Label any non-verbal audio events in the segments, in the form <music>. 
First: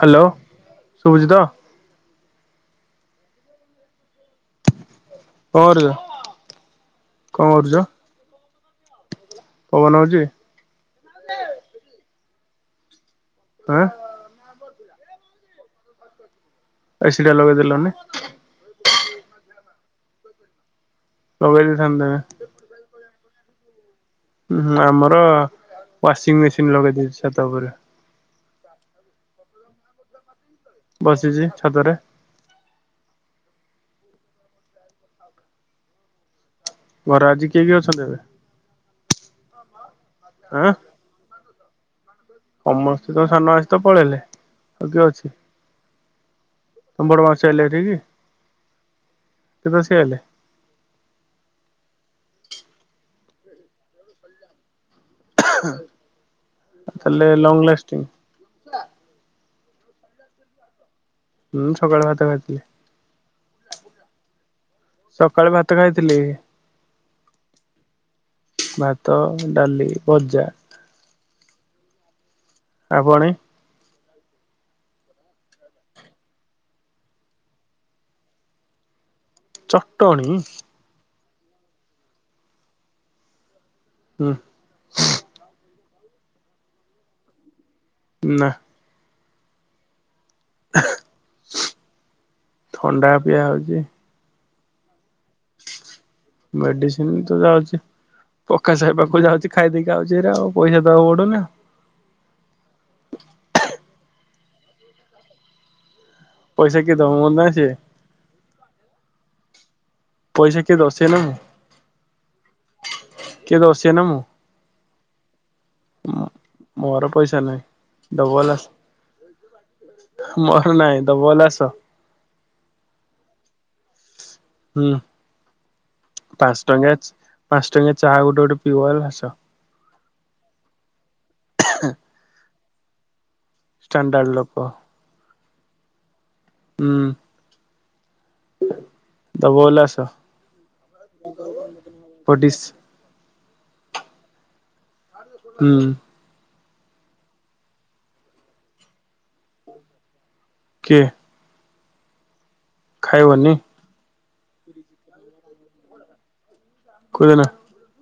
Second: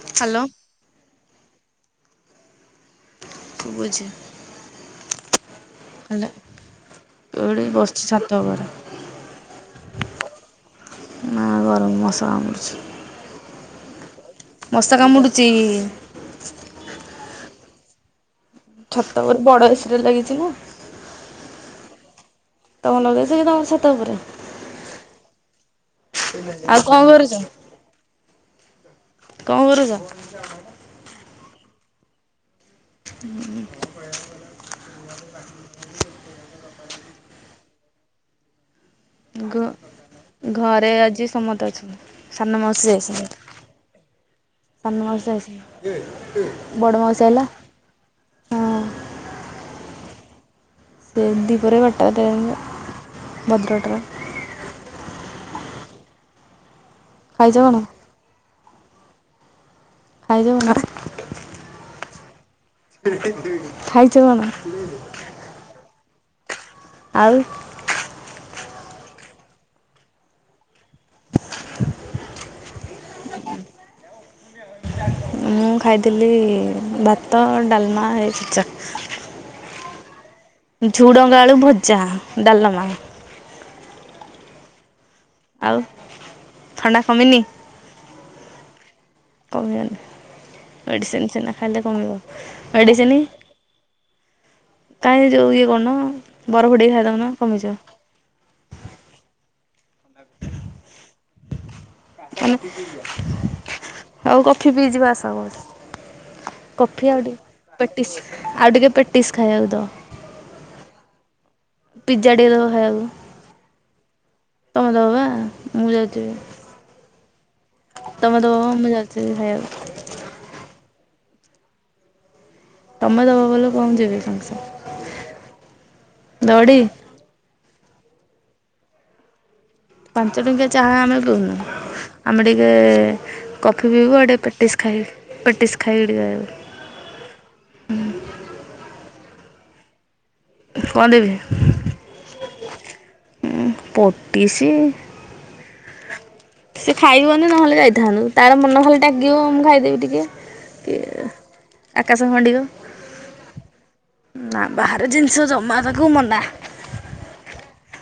Hello ସୁବୁଚି ତ? ଶୁଭୁଛି। କଣ କରୁଛ? ହେଲେ କଣ ଏଇଠି କରୁଛ ବସିଛି ଛାତଉପରେ। ପବନ ହଉଛି? କର୍ଛି <unintelligible> ଆଁ। ମଶା କାମୁଡୁଚି ଇ ଏସି ଟା ଲଗେଇ ଦେଲନି? ଛାତ ଉପରେ ବଡ ଏସି ଟା ଲାଗିଛି ନା। ସବେଲିଥାନ୍ତାେ <unintelligible> ତମର ଲଗେଇଛ କି ତମର ଛାତ ଉପରେ। ଉଁ ଆମର ୱାସିଂ ମେସିନ ଆଉ ଲଗେଇ କଣ ଦେଇେଇଛି କରୁଛ ଛାତ ଉପରେ। କଣ କରୁଛ? ବସିଚି ଛାତରେ। ହୁଁ। ଘରେ ଆଜି କିଏ କିଏ ଅଛନ୍ତି ଏବେ। ଘ ଆଁ ଘରେ ଆଜି ସମତେ ଅଛନ୍ତି। ସାନ ମାଉସି ସମସ୍ତେ ତ ସାନ ଆଇସଚନି ମାଉସୀ ତ ପଳେଇଲେ ଆଉ କିଏ ସାନ ଅଛି ମାଉସି ଆଇଚି କିଏ? ତମ ବଡ଼ ମାଉସି ଆଇଲେ ହେଠିକି ହଁ କେତଳେ ସେ ଆଇଲେ। ସେ <unintelligible> ଭଦ୍ରଅଟରେ। ତାହଲେ ଖାଇଛ ଲଂଗ କଣ? ଲାଷ୍ଟିଙ୍ଗ। ଖାଇଯାଉ ନା। ହୁଁ ସକାଳେ ଭାତ ଖାଇଥିଲି। ଖାଇଚ କଣ? ସକାଳେ ଭାତ ଖାଇଥିଲି। ଆଉ। ଭାତ ଡାଲି ଭଜା। ଆପଣେ? ମୁଁ ଖାଇଥିଲି ଭାତ ଡାଲମା ଏଇ ଚଟ ଚଟଣି? ଝୁଡଙ୍ଗ ଆଳୁ ଭଜା ଡାଲମା। ହୁଁ। ଆଉ ଥଣ୍ଡା କମିନି। ନା? କମନି? ମେଡିସିନ ସିନା ଖାଇଲେ କମିବ ଥଣ୍ଡା ମେଡିସିନ? ପିଆ ହଉଛି କାହିଁକି ଯୋଉ ଇଏ କରୁନ। ବରଫ ଟିକେ ମେଡିସିନ ଖାଇଦଉନ ତ କମିଯିବ ଯାଉଛି ପକାସ ଭାଇ ପାଖକୁ ଯାଉଚି। ଖାଇଦେଇକି ଖାଉଛି ଭାରି ଆଉ ପଇସା ଦବାକୁ ପଡୁନି। ମାନେ ଆଉ କଫି ପିଇ ଯିବା ଆସ ବସ ପଇସା କିଏ ଦବ କଫି ଆଉ ମୋର ନା ସିଏ ଟିକେ ପେଟିସ ଆଉ ଟିକେ ପେଟିସ୍ ଖାଇବାକୁ ଦବ। ପଇସା କିଏ ଦବ ଶିଏ ନା ମୁଁ। ପିଜ୍ଜା ଟିକେ ଦବ ଖାଇବାକୁ କିଏ ଦବ ସିଏ ନା ମୁଁ। ତମେ ଦବ ବା ମୁଁ ଯାଇଥିବି। ମୋର ପଇସା ନାଇଁ ଡବଲ ଯାଉଛି ଖାଇବାକୁ ଆସ ମୋର ନାଇଁ। ଦବ ହେଲେ ଆସ। ତମେ ଦବ ଭଲ କୁହ ମୁଁ ଯିବି ସାଙ୍ଗ ହୁଁ ଦବ ପାଞ୍ଚ ଟି ଟଙ୍କା ପାଞ୍ଚ ଟଙ୍କିଆ ଚାହା ଗୋଟେ ଗୋଟେ ପିଇବ ହେଲା ଆସ। ପାଞ୍ଚ ଟଙ୍କିଆ ଚାହା ଆମେ ପଉନୁ। ଆମେ ଟିକେ କଫି ପିଇବୁ ଷ୍ଟାଣ୍ଡାର୍ଡ ଆଡ଼େ ଲୋକ ପେଟିସ୍ ଖାଇବୁ। ପେଟିସ୍ ଖାଇବୁ ଆଡୁ ହୁଁ। ହୁଁ। ଦବ ହେଲେ ଆସ କଣ ଦେବି ପଟିସ। ଉଁ ପଟିଶ। ହୁଁ। ସେ ଖାଇବନି ନହେଲେ ଯାଇଥାନ୍ତୁ। ତାର ମନ ଖାଲି ଡାକିବ ମୁଁ ଖାଇଦେବି ଟିକେ। କି କିଏ ଆକାଶ ହନଡିକ। ଖାଇବନି। ନା ବାହାର ଜିନିଷ ଜମା ତାକୁ ମନା। <unintelligible>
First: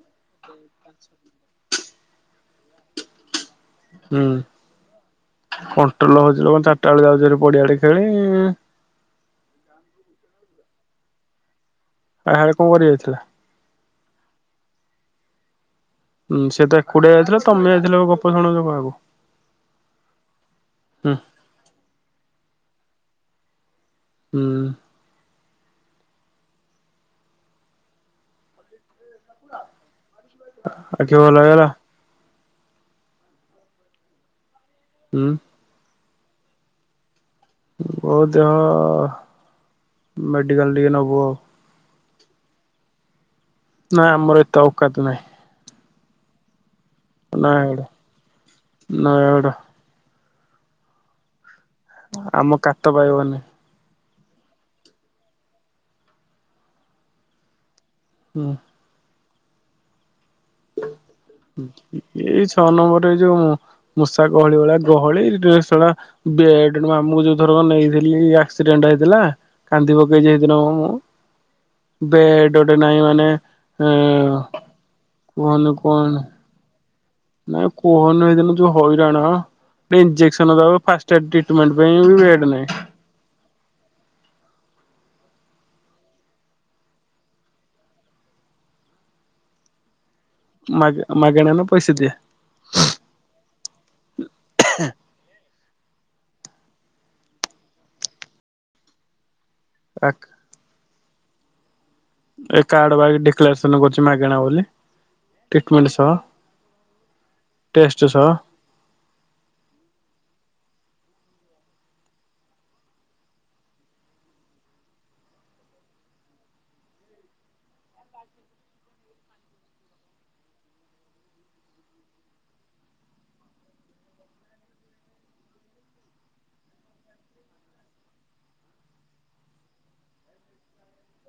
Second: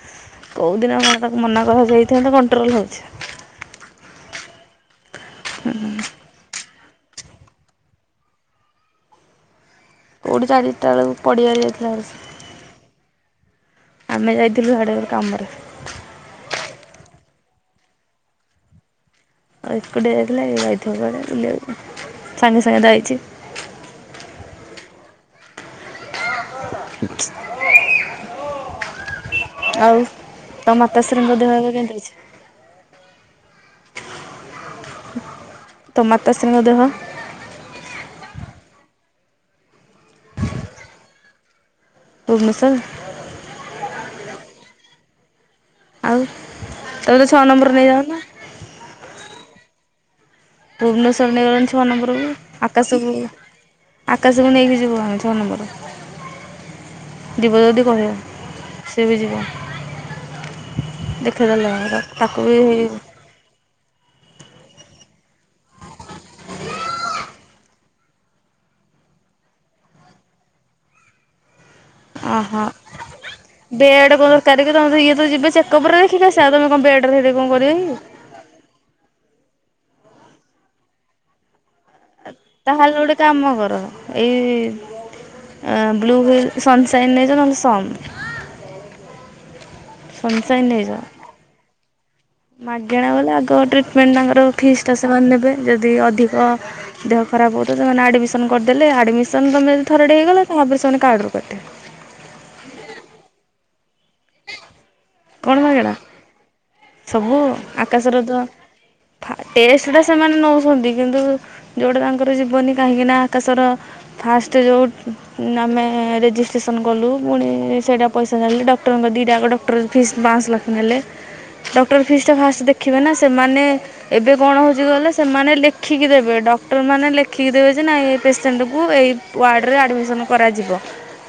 କୋଉଦିନ ଆପଣ ତାକୁ ମନା କରାଯାଇଥାନ୍ତା କଣ୍ଟ୍ରୋଲ୍ ହୋଉଛି। ହୁଁ କଣ୍ଟ୍ରୋଲ ହଉଛି କଣ ଚାରିଟା ବେଳେ ଯାଉଚି ହାରି ପଡିଆ ଆଡ଼େ ଖେଳି। କୋଉଠି ଚାରିଟା ବେଳକୁ ପଡ଼ିଆରେ ଯାଇଥିଲା ଆହାଡେ କଣ କରି ଯାଇଥିଲା? ଆମେ ଯାଇଥିଲୁ ସିଆଡ଼େ କାମରେ। ହୁଁ ସେ ତ ଏକୁଟିଆ ଯାଇଥିଲା ତମେ ଯାଇଥିଲ ଗପ ଶୁଣଉଛ କାହାକୁ? ଏକୁଟିଆ ଯାଇଥିଲେ ଯାଇଥିବେ କୁଆଡ଼େ ବୁଲିବାକୁ, ସାଙ୍ଗେ ସାଙ୍ଗେ ତ ଆଇଛି। ହୁଁ। ଆଉ? ତମ ମାତାଶ୍ରୀଙ୍କ ଦେହ ଏବେ ଆଖି ଭଲ କେମିତି ହେଇଗଲା ଅଛି? ଉଁ ତମ ମାତାଶ୍ରୀଙ୍କ ଦେହ? ବୋଉ ଦେହ ମେଡିକାଲ ଟିକେ ନବୁ ଆଉ। ଭୁବନେଶ୍ବର? ନାଇଁ ଆମର ଏତେ ଔକାତ ନାହିଁ। ଆଉ, ତାହେଲେ ଛଅ ନମ୍ବର ନୟାଗଡ଼ ନେଇଯାଉନ? <unintelligible> ଭୁବନେଶ୍ୱର ନେଇଗଲନି ଛଅ ନମ୍ବରକୁ, ଆମ କାତ ଆକାଶକୁ? ପାଇବନି ଆକାଶକୁ ନେଇକି ଯିବୁ ଆମେ ଛଅ ନମ୍ବର, ଯିବ ଯଦି କହିବ, ହୁଁ ସିଏ ବି ଯିବ। ଦେଖେଇଦେଲେ ହବ ତାକୁ ଏଇ ବି ଛଅ ନମ୍ବର ଏଇ ଯୋଉ ମୂଷା ଗହଳି ଭଳିଆ ଗହଳି ରେ ଶଳା ବେଡ୍ ମାମୁଁଙ୍କୁ ଯୋଉ ଥର ନେଇଥିଲି ଆକ୍ସିଡେଣ୍ଟ ହେଇଥିଲା, କାନ୍ଦି ପକେଇଛି ସେଦିନ ପା ମୁଁ। ବେଡ଼୍ ଓହୋ। ଗୋଟେ ନାହିଁ ମାନେ ବେଡ୍ କଣ ଏଁ-ଏଁ ଦରକାର କି ତମେ ତ ଇଏ ତ ଯିବେ ଚେକଅପରେ ଦେଖେଇ କି ଆସିବା ତମେ କଣ ବେଡ଼୍ ନାଇଁ କୁହନି ସେଇଦିନ ଯୋଉ ହଇରାଣ, ଇଞ୍ଜେକସନ ଦବାକୁ ଫାଷ୍ଟେଡ୍ ଟ୍ରିଟମେଣ୍ଟ୍ ତାହେଲେ ଗୋଟେ କାମ କର ଏଇ ବ୍ଲୁ ହ୍ୱିଲ୍ ସନସାଇନ୍ ନେଇଯାଅ ନହେଲେ ସମ୍ ମା ମାଗଣା ନା ପଇସା ଦିଆ? ମାଗେଣା ବୋଲି ଆଗ ଟ୍ରିଟମେଣ୍ଟ୍ ତାଙ୍କର ଫିସଟା ସେମାନେ ନେବେ ଯଦି ଯଦି ଅଧିକ ଦେହ ଖରାପ ହେଉଥିବ ସେମାନେ ଆଡ଼ମିସନ୍ କରିଦେଲେ ଆଡ଼ମିସ୍ <inaudible> ଥରଟେ ହେଇଗଲା ତାପରେ ସେମାନେ କାର୍ଡରୁ କରିଦେବେ। ଏ କାର୍ଡ ବା ଡିକ୍ଲାରେସନ୍ କରିଛି ମାଗଣା ବୋଲିି କ'ଣ ମାଗଣା ଟ୍ରିଟମେଣ୍ଟ୍ ସହ। ସବୁ? ଟେଷ୍ଟ ଆକାଶର ସହ ତ ଫା ଟେଷ୍ଟଟା ସେମାନେ ନଉ <inaudible> ଛନ୍ତି କିନ୍ତୁ ଯେଉଁଟା ତାଙ୍କର ଯିବନି କାହିଁକିନା ଆକାଶର ଫାଷ୍ଟ୍ ଯୋଉ ନା ଆମେ ରେଜିଷ୍ଟ୍ରେସନ କଲୁ ପୁଣି ସେଇଟା ପଇସା ଛାଡ଼ିଲି ଡକ୍ଟରଙ୍କ ଦିଟା ଯାକ ଡକ୍ଟର ଫିସ୍ ବାଁଶ୍ ଲେଖା ନେଲେ। ଡକ୍ଟର ଫିସଟା ଫାଷ୍ଟ୍ ଦେଖିବେ ନା ସେମାନେ ଏବେ କଣ ହଉଛି କହିଲ ସେମାନେ ଲେଖିକି ଦେବେ ଡକ୍ କ୍ଟରମାନେ ଲେଖିକି ଦେବେ ଯେ ନାଇଁ ଏଇ ପେସେଣ୍ଟକୁ ଏଇ ୱାର୍ଡ଼ରେ ଆଡ଼ମିସନ୍ କରାଯିବ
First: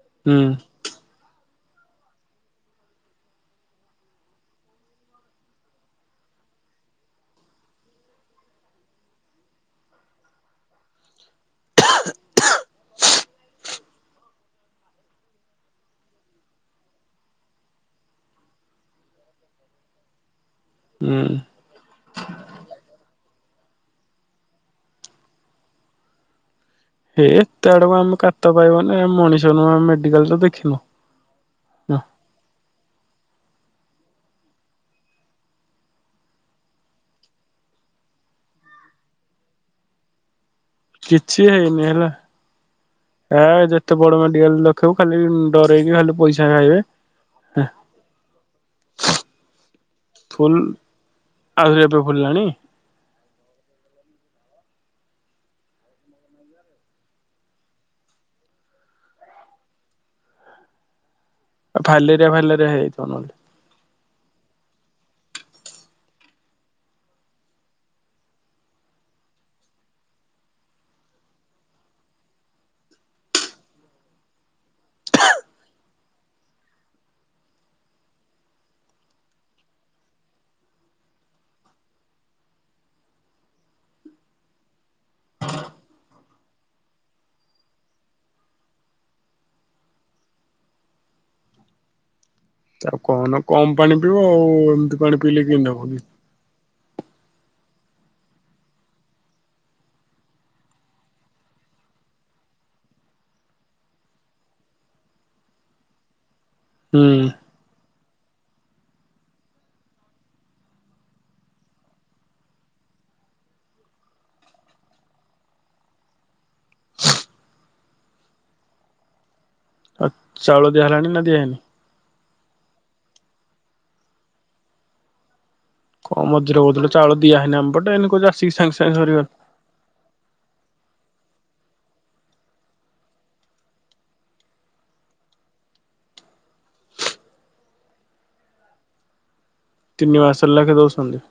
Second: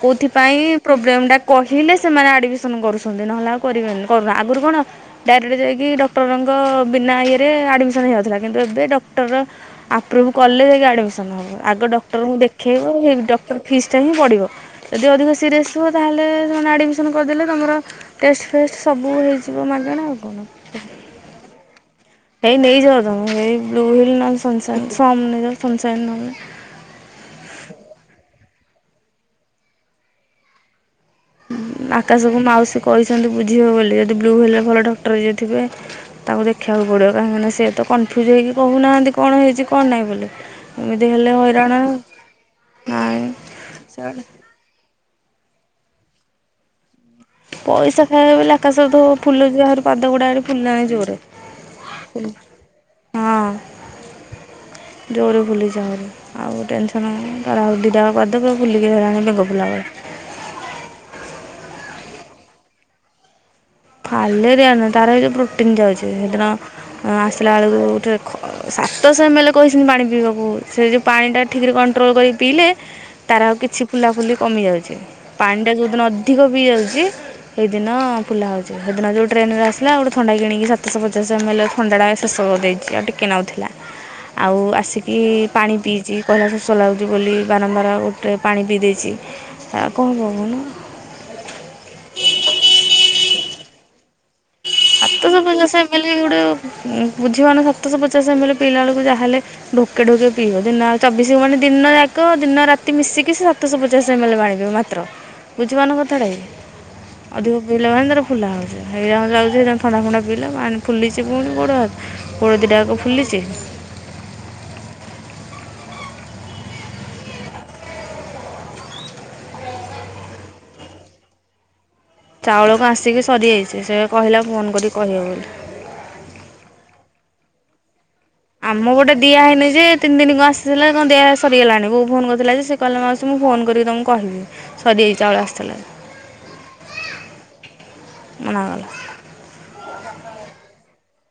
କୋଉଥି ହୁଁ ପାଇଁ ପ୍ରୋବ୍ଲେମଟା କହିଲେ ସେମାନେ ଆଡମିସନ୍ କରୁଛନ୍ତି ନହେଲେ ଆଉ କରିବେନି, କରୁନା ଆଗରୁ କଣ ଡାଇରେକ୍ଟ୍ ଯାଇକି ଡକ୍ଟରଙ୍କ ବିନା ଇଏରେ ଆଡମିସନ୍ ହେଇଯାଉଥିଲା କିନ୍ତୁ ଏବେ ଡକ୍ଟର ଆପ୍ରୁଭ୍ କଲେ ଯାଇକି ଆଡ଼ମିସନ୍ ହେବ। ଆଗ ଡକ୍ଟରଙ୍କୁ ଦେଖେଇବ, ଡକ୍ଟର ଫିସଟା ହିଁ ପଡ଼ିବ। ଯଦି ଅଧିକ ସିରିଅସ୍ ହୁଅ ତାହେଲେ ସେମାନେ ଆଡମିସନ୍ କରିଦେଲେ ତମର ଟେଷ୍ଟଫେଷ୍ଟ୍ ସବୁ ହେଇଯିବ ମାଗଣା ଆଉ କଣ ହୁଁ। ଏଇ ନେଇଯାଅ ତମେ ଏଇ ବ୍ଲୁ ହ୍ୱିଲ୍ ନହଲେ ସନସାଇନ୍ ସମ୍ ନେଇଯାଅ ସନସାଇନ୍ ନହେଲେ ହେ ଏତେ ଆଡକୁ ଆମ କାତ ପାଇବନି ଆମେ ମଣିଷ ନୁହଁ ଆମେ ମେଡିକାଲ ତ ଦେଖିନୁ। ଉଁ ଆକାଶକୁ ମାଉସୀ କହିଛନ୍ତି ବୁଝ୍ ବୁଝିବୁ ବୋଲି, ଯଦି ବ୍ଲୁ ହ୍ୱିଲରେ ଭଲ ଡକ୍ଟର ଯିଏଥିବେ ତାଙ୍କୁ ଦେଖେଇବାକୁ ପଡ଼ିବ କାହିଁକିନା ସେ ତ କନଫ୍ୟୁଜ୍ ହେଇକି କହୁନାହାନ୍ତି କଣ ହେଇଛି କଣ ନାହିଁ ବୋଲି ଏମିତି ହେଲେ କିଛି ହଇରାଣ ହେଇନି ହେଲା, ନାଇଁ ଏ ଯେତେ ବଡ ସେଆଡ଼େ ମେଡିିକାଲ ଲେଖୁ ଖାଲି ଡରଇକି ଖାଲି ପଇସା ଖାଇବେ ପଇସା ଖାଇବା ଲାଖା ସବ ଫୁଲ ଯ ପାଦ ଗୁଡା ଫୁଲ ଫୁଲିଲାଣି ଜୋରେ ଆହୁରି ଏବେ ହଁ। ଫୁଲିଲାଣି ଜୋରେ ଫୁଲିଛି ଆହୁରି ଆଉ ଟେନସନ୍ ତାର ଆଉ ଦୁଇଟାକ ପାଦ ପୁରା ଫୁଲିକି ରହିଲାଣି ବେଙ୍ଗ ଫୁଲା ଭାଲେରିଆ ଭାଲେରିଆ ହେଇଥିବ ନହେଲେ ଫାଲରିଆ ନୁହେଁ ତାର ପ୍ରୋଟନ <unintelligible> ଏ ଆସଲ ଆଳ ସ ସତଶ ଏମଏଲ୍ କହିଛନ୍ତି ପାଣି ପିଇବାକୁ ସେ ଯେଉଁ ପାଣିଟା ଠିକରେ କଣ୍ଟ୍ରୋଲ କରି ପିଇଲେ ତାର ଆଉ କିଛି ଫୁଲା ଫୁଲି କମି ଯାଉଛି ପାଣି ଟା ଯୋଉ ଦିନ ଅଧିକ ପିଇ ଯାଉଛି ସେଇଦିନ ଫୁଲା ହଉଛି। ସେଦିନ ଯେଉଁ ଟ୍ରେନରେ ଆସିଲା ଗୋଟେ ଥଣ୍ଡା କିଣିକି ସାତଶହ ପଚାଶ ଏମ୍ଏଲ୍ ଥଣ୍ଡାଟା ଶେଷ କରି ଦେଇଛି ଆଉ ଟିକେ ନାକୁ ଥିଲା ଆଉ ଆସିକି ପାଣି ପିଇଛି କହିଲ ଶୋଷ ଲାଗୁଛି ବୋଲି ବାରମ୍ବାର ଗୋଟେ ପାଣି ପିଇ ଦେଇଛି ଆ କଣ କହୁନୁ ଆ କଣ କମ ପାଣି ପିଇବ ଆଉ ଏମିତି ପାଣି ସାତଶ ପିଇଲେ କେମିତି ହବ ପଚାଶ ଏ ମେ କି ଲ ଗୋଟେ ବୁଝିବନ ସାତଶହ ପଚାଶମ ପିଲା ବେଳକୁ ଯାହ ହେଲେ ଢୋକେ ଢୋକେ ପିଇବ ଦିନଉ ଚବିଶ ମାନେ ଦିନ ଯାକ ଦିନ ରାତି ମିଶିକି ସେ ସାତଶହ ପଚାଶ ଏମ ଏଲ ପାଣି ପିଇବ ମାତ୍ର। ବୁଝି ପାରୁନ କଥାଟା କି? ହୁଁ। ନ୍ଦରେ ଖୁଲା ହୋଉଚି ହେଇଟା <unintelligible> ଥଣ୍ଡା ଫଣ୍ଡା ପିଇଲାା ପାଣି ଫୁଲିଚି ଫୁଣି ଗୋଡ଼ ହାତ ଗୋଡ଼ ଦିଇଟାଙ୍କ ଫୁଲିଚି? ଆଉ ଚାଉଳ ଦିଆ ହେଲାଣି ନା ଦିଆନି ହେଇନି? ଚାଉଳକୁ ଆସିକି ସରିଯାଇଚି ସିଏ କହିଲା ଫୋନ କରିକି କହେ ବୋଲି। କ ମଝିରେ କୋହୁଥିଲୁ ଚାଉଳ ଦିଆଇନି ଆମ ପଟେ ଏଇନେ କୋହୁଚୁ ଯା ଆମ ପଟେ ଦିଆ ହେଇନି ଯେ ତିନି ଦିନି କ ଆସିଥିଲା। କନ୍ତି ସରିଗଲାଣି ବୋଉ ଫୋନ କରିଥିଲା ଯେ ସିଏ କହିଲା ମାଉସୀ ମୁଁ ଫୋନ କରିକି ତମକୁ କହିବି ସରିଯାଇଛି ଆସିଥିଲା ଯା। ମନା କଲା। ତିନି ମାସ ଲାଖେ ଦୋଉଛନ୍ତି?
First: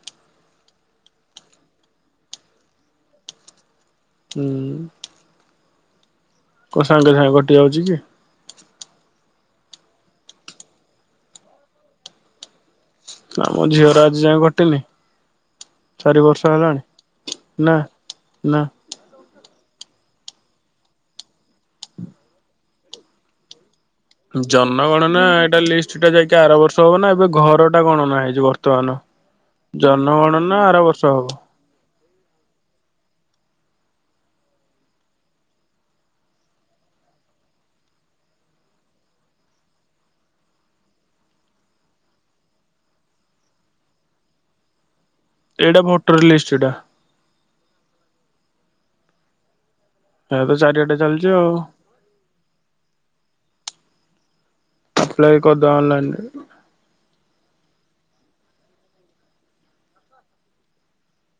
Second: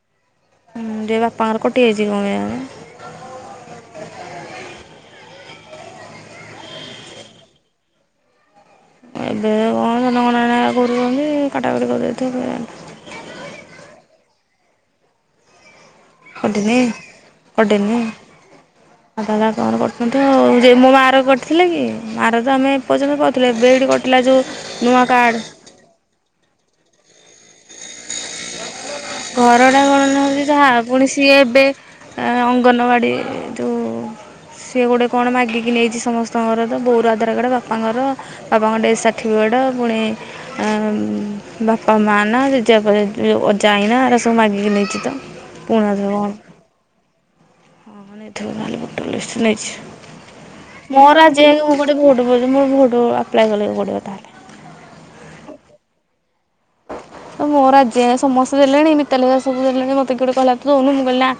ହୁଁ ଯେ ବାପାଙ୍କର କଟିଯାଇଚି କଣ କେଇଁଆଣି। ହୁଁ। କୋ ସାଙ୍ଗେ ସାଙ୍ଗେ କଟି ଯାଉଚି କି? ଏବେ କଣ ଜନଗଣନା କରୁଚନ୍ତି କାଟାକଟି କରିଦେଇଥିବ କେଜାଣି। ଆମ ଝିଅର ଆଜି ଯାଏ କଟିନି। ଚାରି ବର୍ଷ କଟିନି ହେଲାଣି ନା ନା। ଫୋନ୍ କରୁଚନ୍ତି ଆଉ ଯେ ମୋ ମାର କଟିଥିଲା କି ମାର ତ ଆମେ ପର୍ଯ୍ୟନ୍ତ କରିଥିଲୁ ଏବେ କଟି ଜନଗଣ ନା ଏଇଟା ଲିଷ୍ଟ ଟା ଯାଇକି ଆର ବର୍ଷ ହବ ନା ଏବେ ଘର ଟା କଣ ନାଁ ଘର ଟା କଣ ନାହାନ୍ତି ତ ଆର ବର୍ଷ ପୁଣି ହବ ସିଏ ଏବେ ଆଁ ଅଙ୍ଗନବାଡ଼ି ଯୋଉ ସିଏ ଗୋଟେ କଣ ମାଗିକି ନେଇଚି ସମସ୍ତଙ୍କର ବୋର ଆଧାର କାର୍ଡ ବାପାଙ୍କର ବାପାଙ୍କ ଡେଥ ସାର୍ଟିଫି ଡ଼ ଫୁଣି ବାପା ମା ନା ଜେଜେବାପା ଅଜା ଆଈ ନା ସବୁ ମାଗିକି ନେଇଚି ତ। ଏଇଟା ପୁଣି ଆଉଥରେ ଭୋଟର କ'ଣ ଲିଷ୍ଟଟା। ହଁ ନେଇଥିବ ତାହାଲେ ଭୋଟର ଲିଷ୍ଟ ଏ ତ ନେଇଚି। ଚାରିଆଟେ ମୋର ଚାଲିଛି ଆଜି ଆଉ ଜାଙ୍କେ ମୁଁ ଗୋଟେ ଭୋଟ ପରିଚ ମୋର ଭୋଟ ଆପ୍ଲାଏ କରିବାକୁ ପଡିବ ତାହେଲେ। ଏପଲଇ କରିଦିଅ ଅନଲାଇନ୍ ରେ। ତ ମୋର ଆଜି ଯାଏଁ ସମସ୍ତେ ଦେଲେଣି ମିତାଲି ହେଇକା ସବୁ ଦେଲେଣି। ମତେ କିଏ ଗୋଟେ କହିଲା ତୁ ଦୋଉନୁ ମୁଁ କହିଲି ନା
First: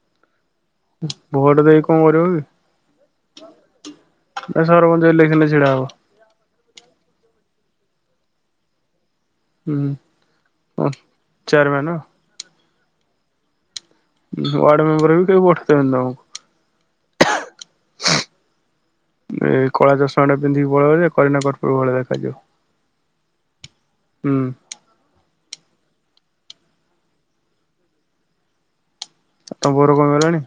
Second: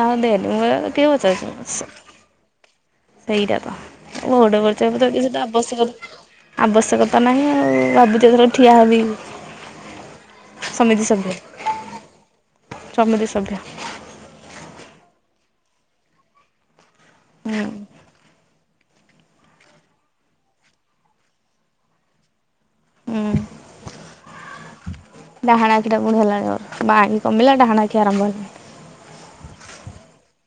ନା ତୁ ଦେନ୍ ମୁଁ ହେ କିଏ ପଚାରୁଚି ମ ଭୋଟ ହେ ଦେଇ ସେ। କଣ କରିବ କି ସେଇଟା ତ ଭୋଟ ନା ପରିଚୟ ସରପଞ୍ଚ ପତ୍ର କିଛି ଇଲେକ୍ସନ ରେ ଛିଡା ଆବଶ୍ୟକ ହବ ଆବଶ୍ୟକତା ନାହିଁ ଆଉ। ଭାବୁଚି ଏଥର ଠିଆ ହେବି। ହୁଁ ଓ ଚେୟାର ମ୍ୟାନ? ସମିତିସଭ୍ୟ। ୱାର୍ଡ ମେମ୍ବରରେ କେହି ଭୋଟ ଦେବେନି ତମକୁ। ହୁଁ। ଏଇ କଳା ଚଷମା ଟା ପିନ୍ଧିକି ପଳେଇବ ଯେ କରିନା କପୁର ଭଳିଆ ଦେଖାଯିବ। ହୁଁ। ହୁଁ। ଡାହାଣା ଆଖିଟା ପୁଣି ହେଲାଣି ମୋର ବା ଆଖି କମିଲା ଡାହାଣା ଆଖି ଆରମ୍ଭ ହେଲାଣି। ଆଉ ତମ ବୋଉର କମିଗଲାଣି?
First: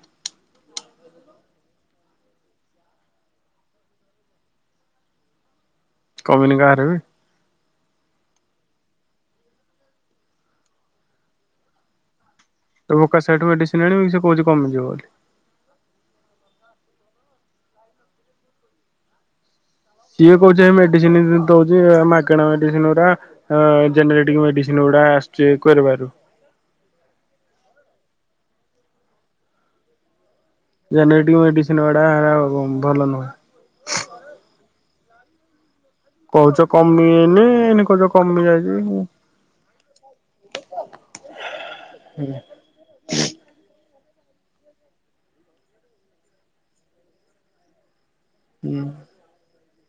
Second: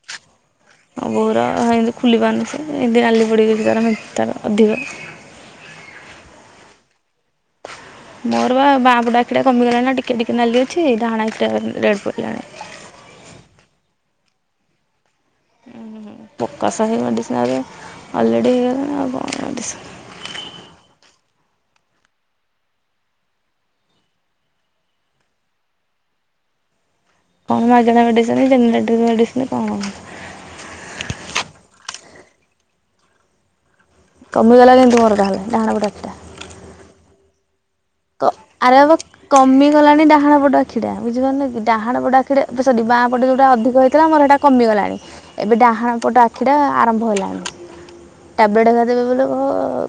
ମୋ ବୋଉର ହେନ୍ତି ଖୋଲିପାରୁନି ସେ ଏମତି ନାଲି ପଡିଛି ତାର ତାର ଅଧିକ। କମିନି କାହାର ବି? ମୋର ବାଁ ପଟ ଆଖିଟା କମିଗଲାଣି ଟିକେ ଟିକେ ନାଲି ଅଛି ଡାହାଣ ଆଖିଟା ରେଡ ପଡିଲାଣି। ପକାସ ସେଠୁ ମେଡିସିନ ଆଣିବ ସେ କହୁଛି କମିଯିବ ବୋଲି ହଁ ହଁ ପକାସାହି ମଡିିସିନରେ ଆଲରେଡ଼ିି <unintelligible> ସିଏ କହୁଛି ମେଡିସିନ ଦଉଛି ମାଗେଣା ମେଡିସିନ ଗୁରା ଜେନେରେଟିକ ମେଡିସିନ ଗୁଡା। <unintelligible> କରିବାରୁ। କଣ ମାଗେଣା ମେଡିସିନ ଜେନେରେଟିକ କଣ ଜେନେରେଟିକ ମେଡିସିନ ଗୁଡା ଭଲ ନୁହେଁ। କମିଗଲା କିନ୍ତୁ ମୋର ଡାହାଣ ପଟ ଆଖି କହୁଛ କମିନି କହୁଛ କମି ଯାଇଛି ଆରେ ବାଵା ହୁଁ। କମିଗଲାଣି ଡାହାଣ ପଟ ଆଖିଟା ବୁଝିପାରୁନ କି ଡାହାଣ ପଟ ଆଖିଟା ଏ ସରି ଵା ପଟେ ଯୋଉଟା ଅଧିକ ଥିଲା ମୋର ସେଇଟା କମିଗଲାଣି ଏବେ ଡାହାଣ ପଟ ଆଖିଟା ଆରମ୍ଭ ହେଲାଣି। ଟାବଲେଟ <unintelligible> ଦେବେ ବୋଲି କହ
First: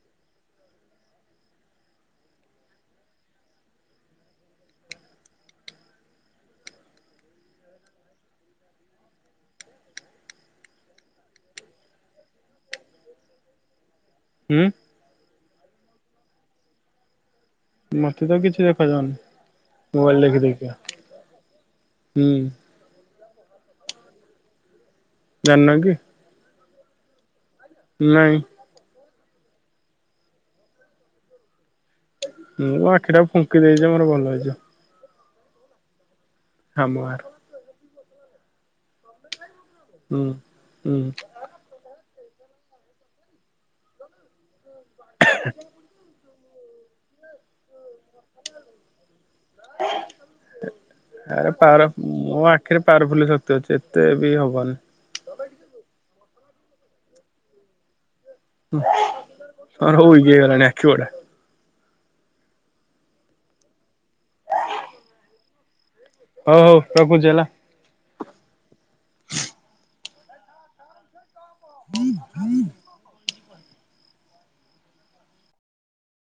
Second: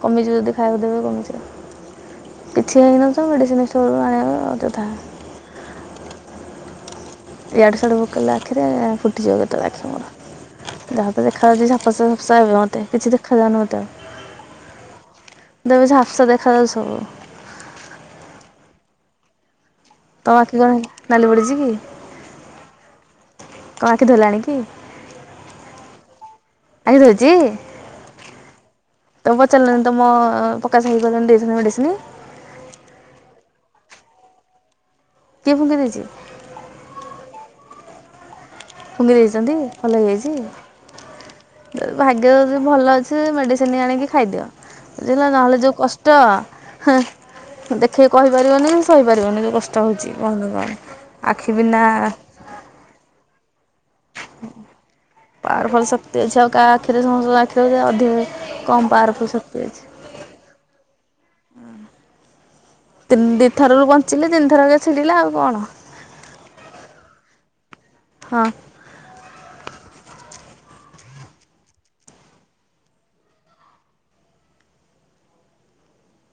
କମିଯିବ ଯଦି ଖାଇବାକୁ ଦେବେ <unintelligible> କଣକିଛି ଛି ହେଇନଥିବ ମେଡିସିନ ଷ୍ଟୋର ରୁ ଆଣିବା ଅଯଥା ଇଆଡୁ ସିଆଡୁ ପକେଇଲେ ଆଖିରେ ଫୁଟିଯିବ କେତେବେଳେ ଆଖି ମୋର ଯାହା ତ ଦେଖାଯାଉଛି ଝାପସା ଝାପସା ଏବେ ମୋତେ କିଛି ଦେଖାଯାଉନି ମୋତେ ଆଉ। ହୁ। ମୋତେ ଝାପସା ଦେଖାଯାଉଛି ସବୁ। ମତେ ତ କିଛି ଦେଖାଯାଉନି। ମୋବାଇଲ ତମ ଦେଖି ଆଖି ଦେଖିକା କଣ ନାଲି ପଡିଛି କି? ହୁଁ କଣ ଆଖି ଧଲାଣି କି? ଜାଣିନ କି? ଆରେ ରୋଜି? ନାଇଁ। ତମ ପଚାରିଲ ନା ତମ ପକାସ ଭାଇ କୁ କହିଥାନ୍ତ ଦେଇ ଥାନ୍ତା ମେଡିସିନ। ଆଖି ଟା ଫୁଙ୍କି ଦେଇଛି ମୋର ଭଲ ହେଇଯିଵ। କିଏ ଫୁଙ୍କି ଦେଇଚି? ଆମ ଗାଁର ଫୁଙ୍କି ଦେଇଛନ୍ତି ଭଲ ହୁଁ। ହୁଁ ହେଇଯାଇଛି? ଭାଗ୍ୟ ଜଦି ଭଲ ଅଛି ମେଡ଼ିସିନ ଆଣିକି ଖାଇଦିଅ ବୁଝିଲ ନହେଲେ ଯୋଉ କଷ୍ଟ ହଁ ଦେଖେଇି କହିପାରିବନି ଶହିପାର <unintelligible> କଷ୍ଟ ହଉଛି <unintelligible> ଆରେ ଆଖି ବିନଧା। ତ ଯେତେ ବି ହବନି। ଛଆକା ଆଖିରେ ସମସ୍ତଙ୍କ ଆଖିରେ ଅଧିକ କମ୍ ହ ପାୱାରଫୁଲ୍ ଆ ଶକ୍ତି ଅଛି ଇଏ ହେଇଗଲାଣି ଆଖିବଡା ଦି ଥର ବଞ୍ଚିଲେ ତିନିଥରକେ ଛିଡିଲା ଆଉ କଣ। ହଉ ହଉ ରଖୁଛି ହେଲା। ହଁ